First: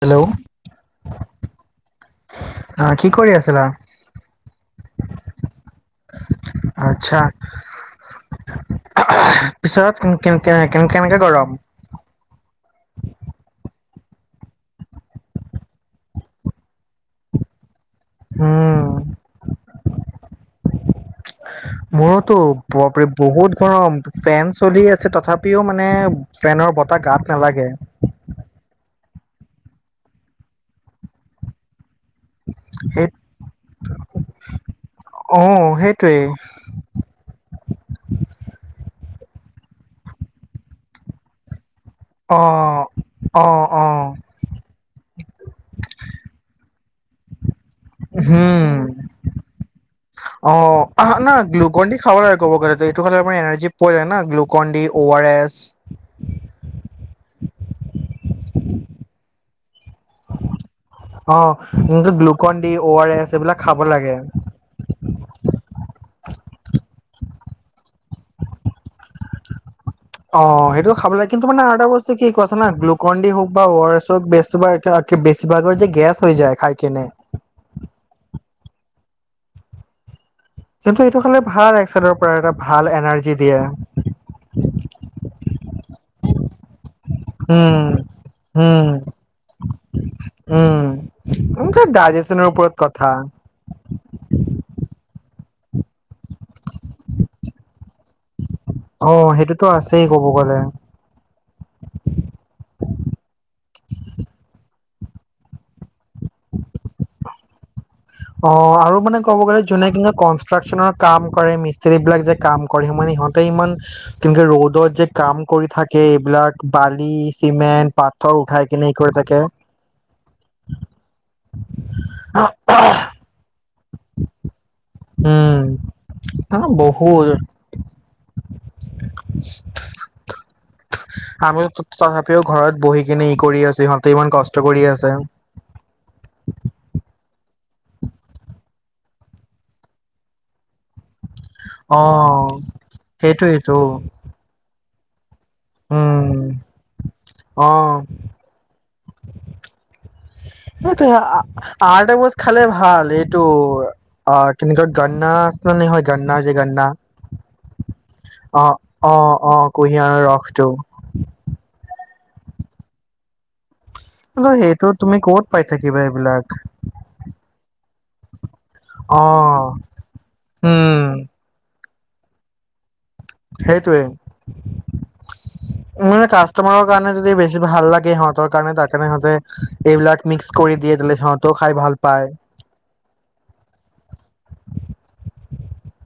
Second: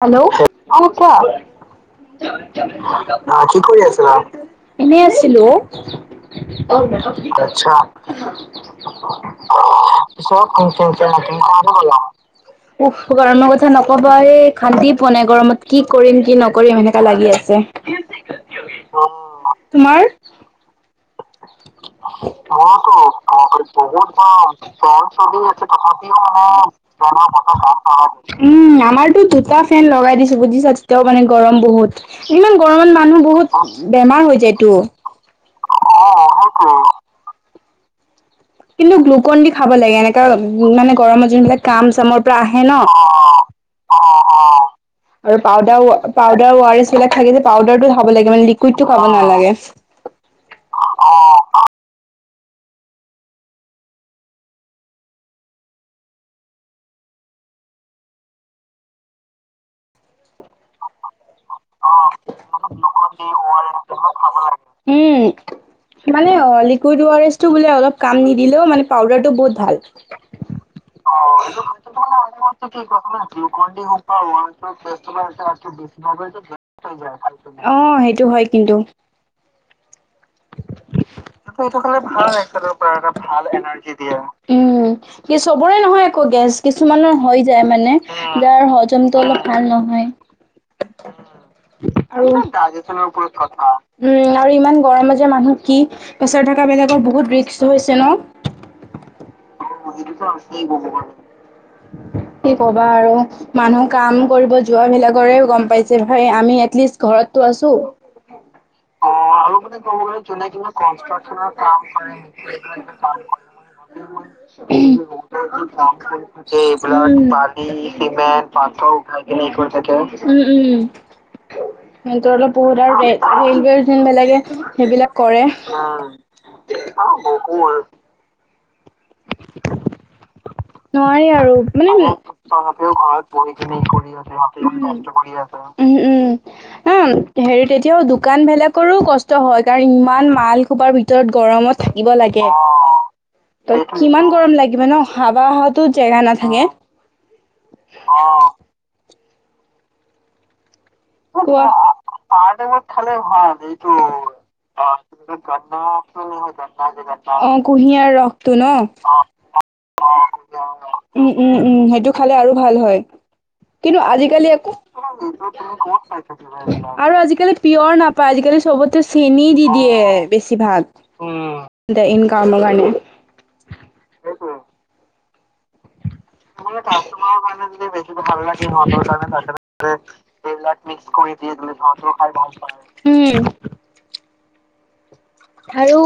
Hello অ কোৱা কি কৰি কি আছিলা কৰি আছা? এনে আছিলো। উ আচ্ছা পিছত কেন- কেন- কেন- কেনেকে গৰম গৰম কথা নক নকবা ৰেহ শান্তি পোৱা নাই গৰমত কি কৰিম কি নকৰিম এনেকা লাগি আছে। উম তোমাৰ? মোৰোতো আ বাপৰে বহুত মইটো গৰম বহুত ফেন চলি আছে তথাপিও চ ক মানে ম ফেনৰ বতাহ প্ৰ গাত ম প নালাগে উম আমাৰতো দুটা ফেন লগাই দিছো বুজিছা তেতিয়াও মানে গৰম বহুত। ইমান গৰমত সেই মানুহ বহুত বেমাৰ হৈ যায়তো। উম সেইটোৱেই। কিন্তু গ্লুকন দি খাব লাগে এনেককা উম মানে গৰমৰ যোনবিলাক কাম চামৰ পৰা আহে ন। অ অ আৰু পাউদাৰ পাউদাৰ ৱাৰিছ বিলাক থাকে যে। পাউডাৰটো খাব লাগে মে হম লিকুইডটো খাব নালাগে 'ব গালাৰ এনাৰ্জি পোৱা যায় ন গ্লুকন ডি আৰ এছ। অ এনেকে Glucon D O R S এইবিলাক খাব লাগে। উম [unintelligible] মানে অ লিকুইড অ আৰ এছ টো বোলে অলপ কাম নিদিলেও মানে পাউদাৰটো বহুত ভাল। অ সেইটো খাব লাগে কিন্তু মানে আ এটা বস্তু কি কছা গ্লুকন দি হওক বা ৱ হক বে্ত বেছভাগৰ যে গেছ হৈ যায় খাই কেনে অ সেইটো হয় কিন্তু। কিন্তু এইটো খালে ভাল সেইটো এক খালে চাইডৰ ভাল পৰা এটা একচুৱেলী ভাল এনাৰ্জি ভাল দিয়ে এনাৰ্জি এটা দিয়ে। উম কি চবৰে নহয় আকৌ গেছ কিছুমানৰ হৈ যায় উম মানে যাৰ উম হজমতটো অলপ ভাল নহয়। উম আৰু ডাইজেচনৰ ওপৰত কথা ইমান গৰম মাজৰে মানুহ সি পেছাৰ থকা বিলাকৰ বহুত ৰিক্স হৈছে ন। অ সেইটোতো পজি আছেই ক'ব আছে গ'লে বহুত। কি কবা আৰু মানুহ কাম কৰিব যোৱ বিলাকৰে গম যে ভাই আমি এটলিষ্ট ঘৰতটো আছো। অ আৰু অ মানে ক'ব আৰু গ'লে বুলি যোনে কব কিন্তু যোনে কিবা কনষ্ট্ৰাকচনৰ কাম কন্ট্ৰেক্টচনৰ কৰে কাম মিস্ত্ৰী কৰে। বিলাক যে কাম কৰে মানে সিহঁতে ইমান কিন্তু ৰ'দত যে কাম কৰি থাকে এইবিলাক এইবিলাক বালি বালি চিমেণ্ট পাথৰ উঠাই কিনে ই পাথৰ কৰি উঠাই থাকে কিনে এই কৰি থাকে। সিহঁতৰ অলপ বহুত আৰু ৰে ৰেলৱে যেন বেলেগে সেইবিলাক কৰে। উম অ হা বহুত ব ক হয়। [unintelligible] নোৱাৰি আৰু আমি মানে তথাপিও তহতেও বহি ঘৰত কিনে ই পঢ়ি কিনি আছো ইহঁতে কৰি ইমান আছে কষ্ট সতেও কৰি কষ্ট কৰি আছে। উম উম। উম হেৰি তেতিয়াও দোকান ভেলাকৰো কষ্ট হয় কাৰণ ইমান মাল সুবাৰ ভিতৰত গৰমত অ থাকিব লাগে ত সেইটোয়েইটো কিমান গৰম লাগিব ন অহ- বা হাতো জেগা উম নাথাকে। [unintelligible] সেইটোৱে আ কোৱা এটা বোজ খালে ভাল এইটো অ কেনেকৈ গন্না হয়, গন্না যে গন্না অ কুঁহিয়াৰ ৰসটো ন অ', অ', অ' কুঁহিয়াৰৰ ৰসটো। উ'ম, উ'ম, উ'ম, সেইটো খালে আৰু ভাল হয়। কিন্তু আজিকালি একো সেইটো তুমি ক'ত পাই থাকিবা এইবিলাক আৰু আজিকালি পিয়ৰ নাপায়, আজিকালি চবতে অ চেনি দি দিয়ে, বেছিভাগ উম ইনকামৰ কাৰণে সেইটোৱে। [unintelligible] মানে যদি কাষ্টমাৰ বেছি কাৰণে ভাল যদি লাগে বেছি ভাল সিহঁতৰ লাগে কাৰণে তাৰ সিহঁতৰ কাৰণে সিহঁতে এইবিলাক মিক্স কাৰণে। কৰি দিয়ে তেলে কৰি সিহঁতেও দিয়ে খাই ভাল [inaudible] পায় খাই ভাল পায়। আৰু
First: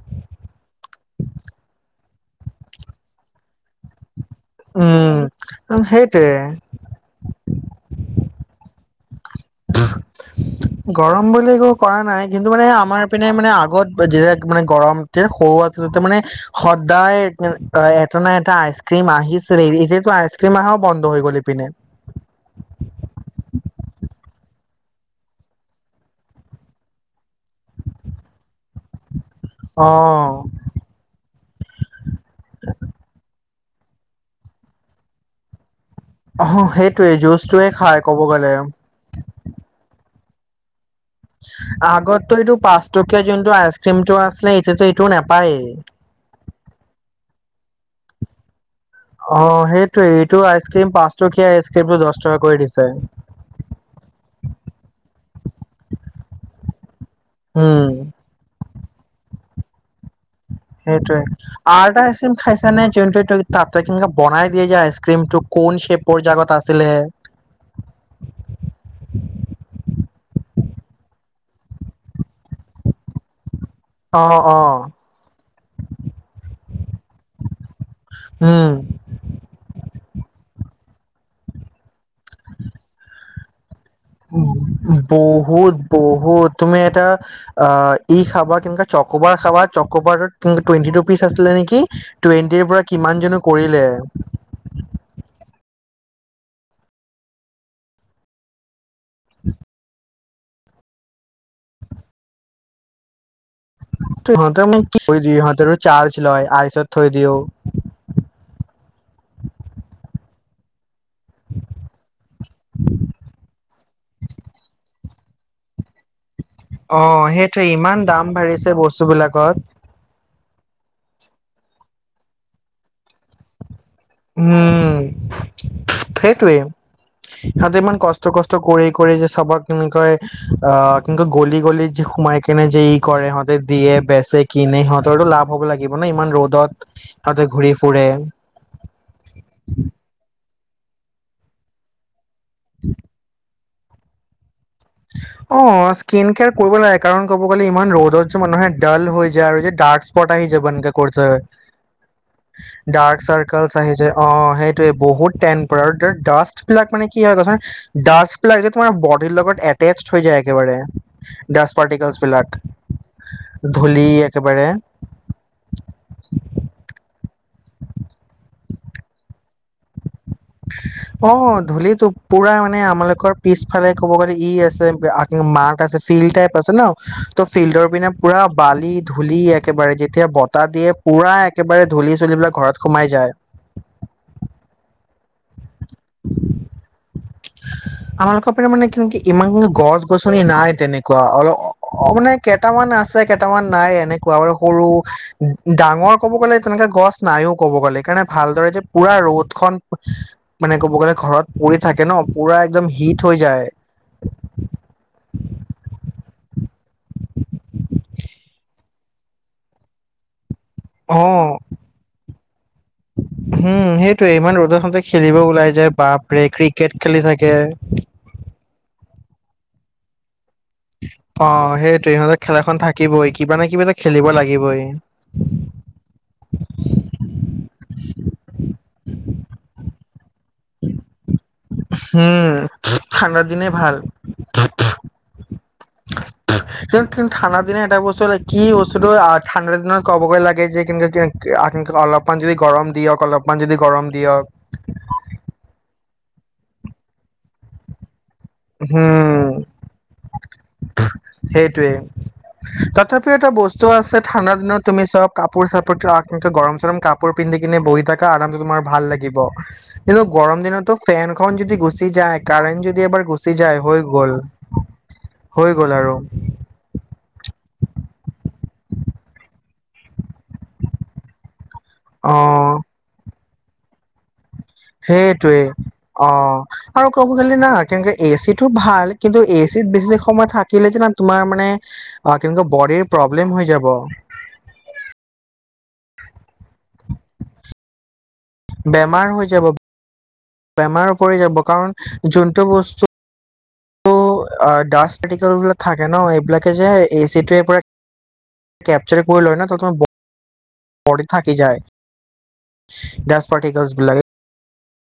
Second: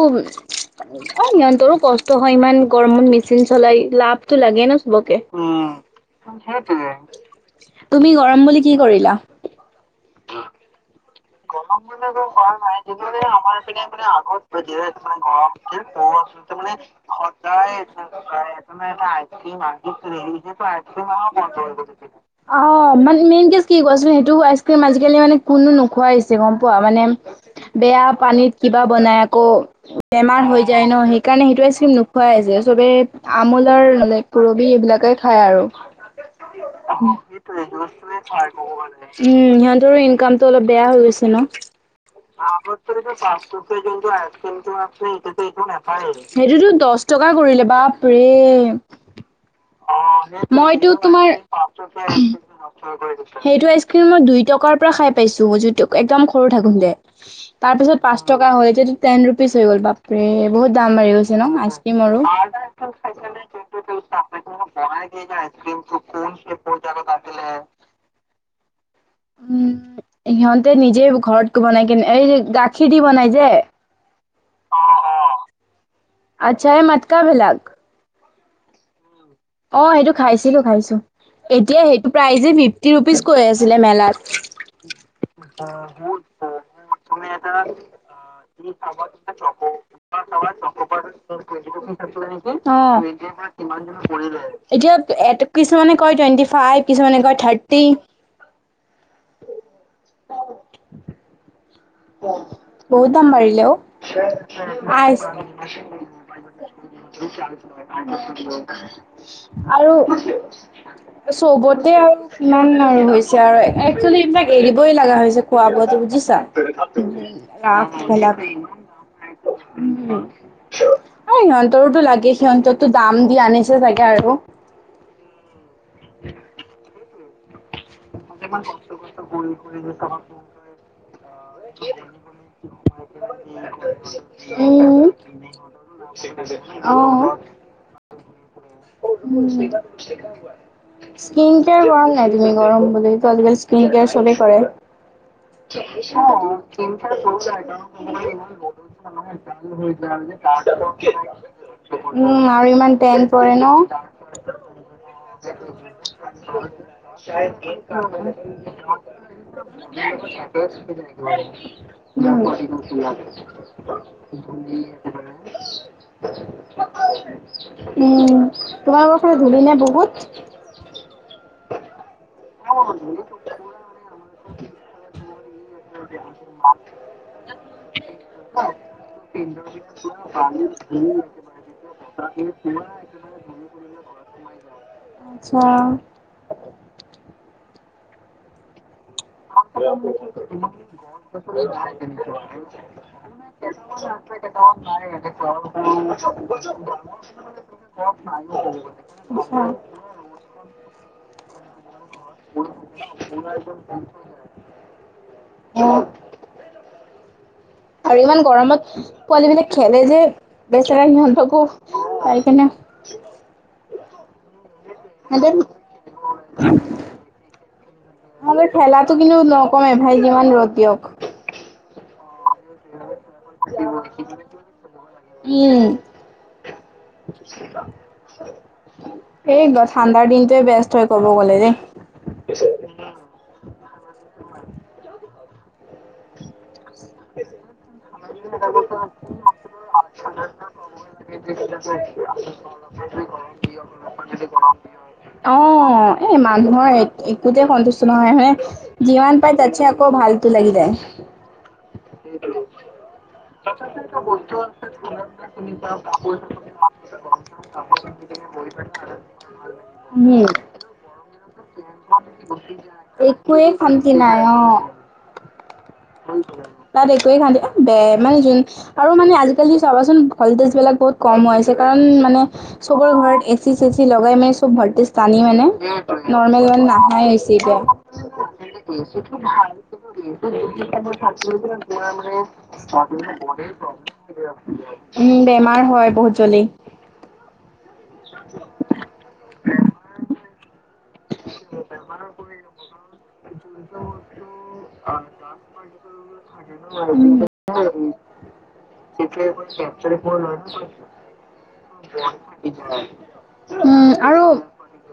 সিহতৰো কষ্ট হয় ইমান গৰমত মেচিন চলাই লাভ তো লাগে সবকে। উম সেইটোৱে তুমি গৰম বুলি কি কৰিলা? গৰম বুলি একো কৰা নাই, কিন্তু মানে আমাৰ পিনে মানে আগত যেতিয়া মানে গৰম সৰুতে মানে সদায় এটা ন এটা আইচ ক্ৰিম আহিছিল যেতু আইচ ক্ৰীম আহাও বন্ধ হৈ গল। ইপিনে অ, মানে মেইন কে কি কোৱাচোন সেইটো আইচ ক্ৰীম আজিকালি মানে কোনোনো খাইিছে গম পোৱা মানে বেয়া পানীত কিবা বনাই। আক অ বেমাৰ হৈ যায় ন সেইকাৰণে সেইটো স্কিম নোখোৱাই আছে চবে আমল মানে পুৰবি এইবিলাকে খায় আৰু। অ উম, সেইটোৱে জুচটোৱে সিহতৰনক খাই ক'ব গ'লে অলপেয়া হৈ গৈছে। আাৰছেতি আগতো এইখন এইটো পাঁচ টকীয়া এফ যোনটো আইচক্ৰীমটো সেইটোতো আছিলে এতিয়াতো এইটো দহ নাপায়েই টকা কৰিলে বাপ ৰে অ, সেইটোৱে এইটো মইতো আইচক্ৰীম পাঁচ তোমাৰ টকীয়া আইচক্ৰীমটো দহ টকা কৰি দিছে সেইটো কিন্তু মই দুই টকাৰ পৰা খাই পাইছো। জু এক্দম সৰু থাকোতে তাৰ পিছত উম পাচ টকা হ'লতি টেন ৰুপিজ হৈ গ'ল বাপৰে। বহুত দাম বাঢ়ি সেইটে গৈছে ন আৰু এটা আইচ আইচক্ৰীমৰো ক্ৰীম খাইছ নে যোনু তাতে কে বনাই দিয়ে যে আইচ ক্ৰীমোক কোন শেপৰ জগত আছিলে। [unintelligible] উম, সিহতে নিজে ঘৰত বনাই কেনে এই গাখীৰ দি বনাই যে। অ - অ। আচ্ছাই মাতকাবিলাক। উম, অ, সেইটো খাইছিলো খাইছো এতিয়া সেইটো প্ৰাইজে ফিফটি ৰুপিজ কৈ আছে। বহুত - বহুত তুমি এটা আহ, ই খাবৰ কবাৰ খাবাৰ টুৱেন্টি ৰুপিচ আছিলে নেকি টুৱেন্টিৰ পৰা নেকি কিমানো পে এতিয়া কিছুমানে কয় টুৱেণ্টি ফাইভ কিছুমানে কয় থাৰ্টি। বহু দাম পাৰিলে অ, ইহঁতে মোক কি কৰি আইচ। দিয়ে ইহঁতৰো চাৰ্জ লয় আইচত থৈ দিও। আৰু চবতে আৰু ইমান আৰু হৈছে আৰু একচেলি এইবিলাক এৰিবই লগা হৈছে। যে কোৱা আব বুজিছা। [unintelligible] অ, অ' সেইটোৱে ইমান দাম বাঢ়িছে বস্তু বিলাকত সিহতৰোতটো লাগে সিহতৰতো দাম দি আনিছে। জাগে আৰু উম, সিহতে ইমান কষ্ট - কষ্ট কৰি কৰি যে চবক কেনেকৈ অ, কিনেকৈ গলি গলি যি সোমাই কেনে যে ই কৰে সিহতে দিয়ে বেচে কিনে উম। সিহতৰটো লাভ হ'ব লাগিব ন ইমান অ ৰ'দত উম। সিহতে ঘূৰি ফুৰে। [unintelligible] [unintelligible] স্কিন কিয়াৰ গৰম নাই তুমি গৰম বুলি আজিকালি কিন কেয়াৰ চবেই কৰে। অহ স্কিন কেয়াৰ কৰিব লাগে কাৰণ ক'ব গ'লে ইমান ৰ'দত যে মানুহে ডাল হৈ যায় আৰু ডাৰ্ক স্পট আহি। উম [unintelligible] আৰু ইমান টেন ডাৰ্ক পৰে ন চাৰকেল উম আহিছে যায় অহ সেইটোয়ে বহুত টেন আৰু ডাষ্ট বিলাক মানে কি। কি হয় ক চোন ডাষ্ট বিলাক যে তোমাৰ বডিৰ লগত এ। [unintelligible] পাৰ্টিকলছ বিলাক মানে। উম ধূলি একেবাৰে তোমালোকৰ ফালে ধূলি নে বহুত। অহ ধূলিতো। পুৰা মানে আমালোকৰ পিছফালে ক'ব গ'লে ই আছে আগ মাৰ্ক আছে চিল টাইপ আছে ন। ত' ফিল্ডৰ পিনে পুৰা বালি ধূলি একেবাৰে যেতিয়া বতাহ দিয়ে পুৰা একেবাৰে ধূলি। ধূলি বিলাক ঘৰত সোমাই যায়। আচ্ছা। আমালোকৰ পিনে মানে কি হয় কি। ইমান গছ গছনি নাই তেনেকুৱা অলপ অ মানে কেইটামান আছে কেইটামান নাই এনে। কোৱা গলে সৰু ডাঙৰ ক'ব গ'লে তেনেকে গছ নাইয়েও ক'ব গ'লে সেইকাৰণে ভালদৰে যে পুৰা। ৰ'দ খন হে মানে ক'ব গ'লে ঘৰত পৰি থাকে ন পুৰা একদম হিট হৈ যায়। অহ। আৰু ইমান গৰমত পোৱালী বিলাক খেলে যে। বেচেৰা অ সিহঁতকো অহ চাই কিনে। উম সেইটোৱে ইমান ৰ'দত হতে খেলিব ওলাই যায় বাপৰে ক্ৰিকেট খেলি থাকে। তথাপিও খেলা টো কিন্তু নকমে ভাই যিমান ৰ'দ। দিয়ক অহ সেইটোৱে ইহঁতৰ খেলাখন থাকিবই কিবা না কিবা এটা খেলিব লাগিবই। উম। এই ঠাণ্ডা দিন [unintelligible] কব গ'লে দেই উম ঠাণ্ডাৰ দিনেই ভাল [inaudible] কিন্তু ঠাণ্ডা দিন এটা বস্তু কি বস্তুটো আ ঠাণ্ডা দিনত ক'ব গৈ লাগে যে অ এ কিন্তু অলপমান যদি গৰম দিয়ক অলপমান যদি গৰম দিয়ক মানুহৰ একোতে সন্তুষ্ট নহয় হে যিমান হম পায় তাতছে আকৌ ভালতো লাগি যায় সেইটোৱে তাপা এটা বস্তু আছে ঠাণ্ডা দিনত তুমি চব কাপোৰ চাপোৰ গৰম চৰম কাপোৰ পিন্ধি কিনে বহি থাক থাকা আৰাম তোমাৰ ভাল লাগিৱ কিন্তু উম। গৰমদিনতো ফেন খন যদি গুচি যায় কাৰাৰেণ্ট যদি এবাৰ গুচি একোৱেই যায় হৈ শান্তি গ'ল নাই অ', হৈ গ'ল আৰু তাত একোৱে খান দে বেয় মানে যোন আৰু মানে আজিকালি চাবাচোন ভলটেজবিলাক বহুত কম হৈ আছে কাৰণ অ মানে চবৰে ঘৰত এ চি চে চি লগাই মেলি সেইটোৱে অ মানে আৰু নাহাই ক'ব হৈছে গলে ন এতিয়া। কে এ চি টো ভাল কিন্তু এ এছিত বেছি সময় থাকিলে উ যিমান প্ৰব্লেম হৈ যাব বেমাৰ হয় বহুত জলি বেমাৰ হৈ যাব বেমাৰ পৰি যাব কাৰণ যোনটো বস্তু [inaudible] থাকে ন এইবিলাকে যে এ উম। চি টোৱে পৰা কেপচাৰ কৰি লয় ন ত তম ব থাকি যায় গছ পাৰ্টিকেলছ উম বিলাকে। আৰু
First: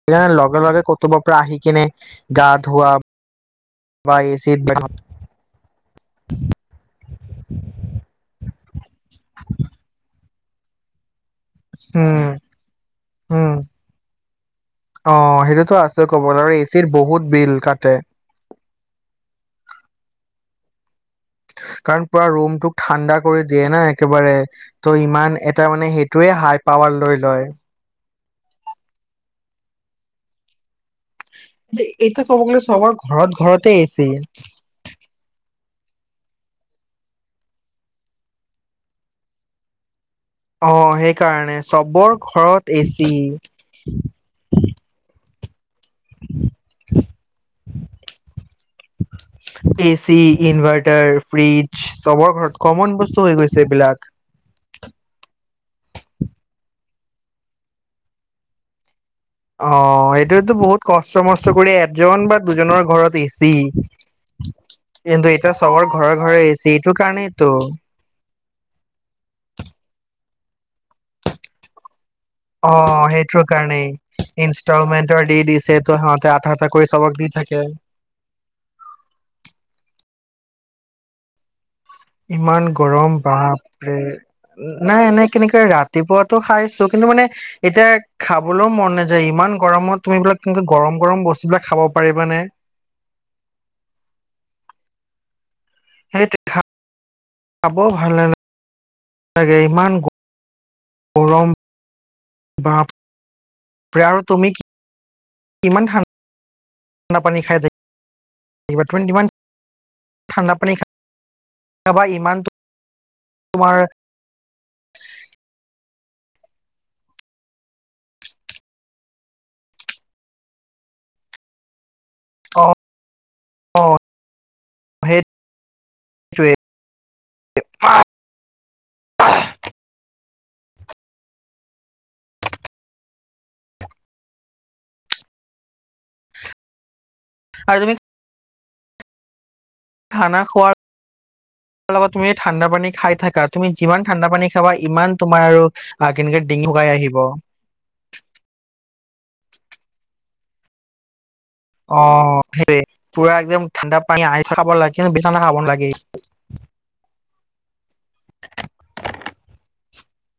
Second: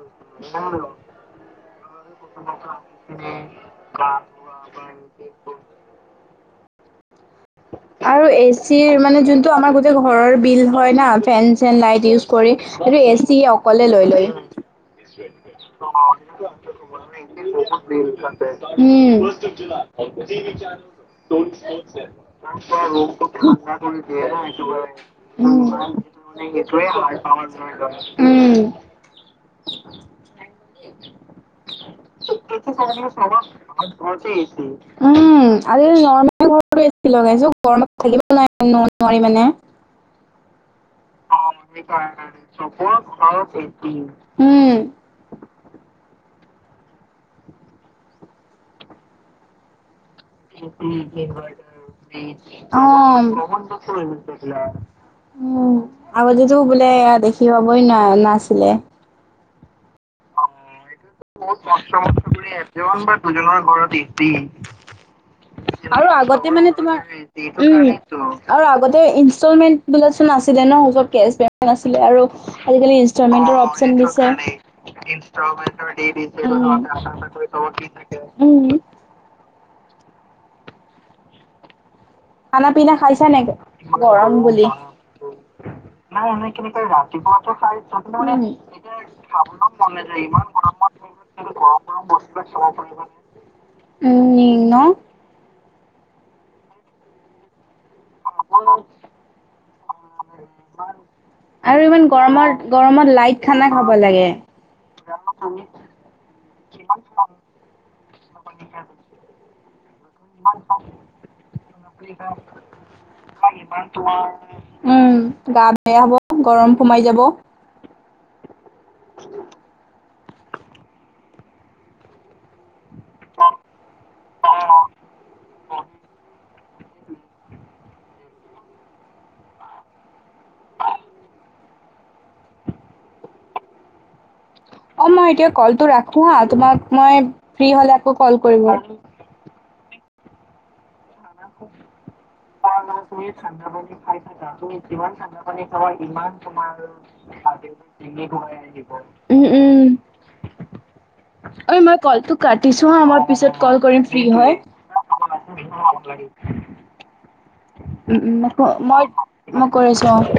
সেইকাৰণে লগে লগে কতুব পৰা আহি কিনে, গা ধোৱা এই চিত [inaudible] আৰু এচিৰ মানে যোনটো আমাৰ গোটেই ঘৰৰ বিল হয় না, ফেন চেন লাইট উম, ইউজ কৰি এই এ চি উম, অকলে লৈ লৈ। অ, উম্। সেইটো কাটে [unintelligible] কাৰণ পুৰা ৰুমটোক ত ঠাণ্ডা ৰোগটো কৰি দিয়ে ঠাণ্ডা না কৰি দিয়ে একেবাৰে ন, সেইটো ত' ইমান এটা মানে সেইটোৱে হাই সেইটোৱে পাৱাৰ লৈ লয়। হয়। [unintelligible] [inaudible] [unintelligible] এতিয়া ক'ব গ'লে চবৰ ঘৰত ঘৰতে এচি। উম আজি কালি নৰমেল [unintelligible] অ', সেইকাৰণে চবৰ ঘৰত এচি। উম [unintelligible] চি ইনভাৰ্টাৰ ফ্ৰিজ চবৰ ঘৰত কমন বস্তু হৈ গৈছে এইবিলাক। উম, আগতেটো বোলে দেখি পাবই ন নাছিলে। অ', এইটোৱেইটো বহুত কষ্ট মষ্ট কৰি এজন বা দুজনৰ ঘৰত এছি। আৰু আগতে মানে তোমাৰ কাৰণেইতো উম্ আৰু আগতে ইনষ্টলমেণ্ট বিলা নাছিলে ন। য'ত কেচ [unintelligible] আছিলে আৰু অ আৰু সেইটো ইনস্তলমেন্তৰো কাৰণেই অপচন দিছে অ', ইনষ্টলমেন্টৰ দি দিছে ইনস্তলমেন্ত তো সিহঁতে আধা আধা কৰি চবক দি থাকে [unintelligible] উম, উম। ইমান খানা পিনা গৰম খাইছা নে বাপৰে গৰম বুলি? নাই এনে কেনেকে ৰাতিপুৱাতটো খাইছো কিন্তু মানে এতিয়া খাবলৈও মন নাযায় ইমান গৰমত তুমি বোলে তেনে গৰম গৰম বস্তুবলাক খাব পাৰা। উম, ন। সেইটোয়ে খাব ভাল নেলাগে ইমান গৰ আৰু ইমান গৰমৰ বাপৰে গৰমত লাইট খানা খাব আৰু লাগে। তুমি কি কিমান ঠাণ্ডা পানী খাই দে [unintelligible] [unintelligible] খাবা ইমান তোমাৰ উম, গা বেয়া হ'ব গৰম সোমাই যাব। অ', অ', সেই টোৱে। [unintelligible] অ', মই এতিয়া কলটো ৰাখো হা তোমাক মই ফ্ৰী আৰু তুমি হলে আকৌ কল কৰিবা। খানা খোৱাৰ [unintelligible] লগত তুমি ঠাণ্ডা পানী খাই থাকা তুমি যিমান ঠাণ্ডা পানী খাবা ইমান তোমাৰ আৰু [unintelligible] উম, কেনেকে ডিঙি শুকাই আহিব উম। অই মই অ কলটো সেইটোৱে কাতিছোঁ হা, মই পুৰা পিছত একদম কল ঠাণ্ডা কৰিম ফ্ৰি পানী আইচ হৈ। খাব লাগে কিন্তু বেছি ঠাণ্ডা খাব [inaudible] উম্, উম্, মই ক মই কৰি আছোঁ অ'হচ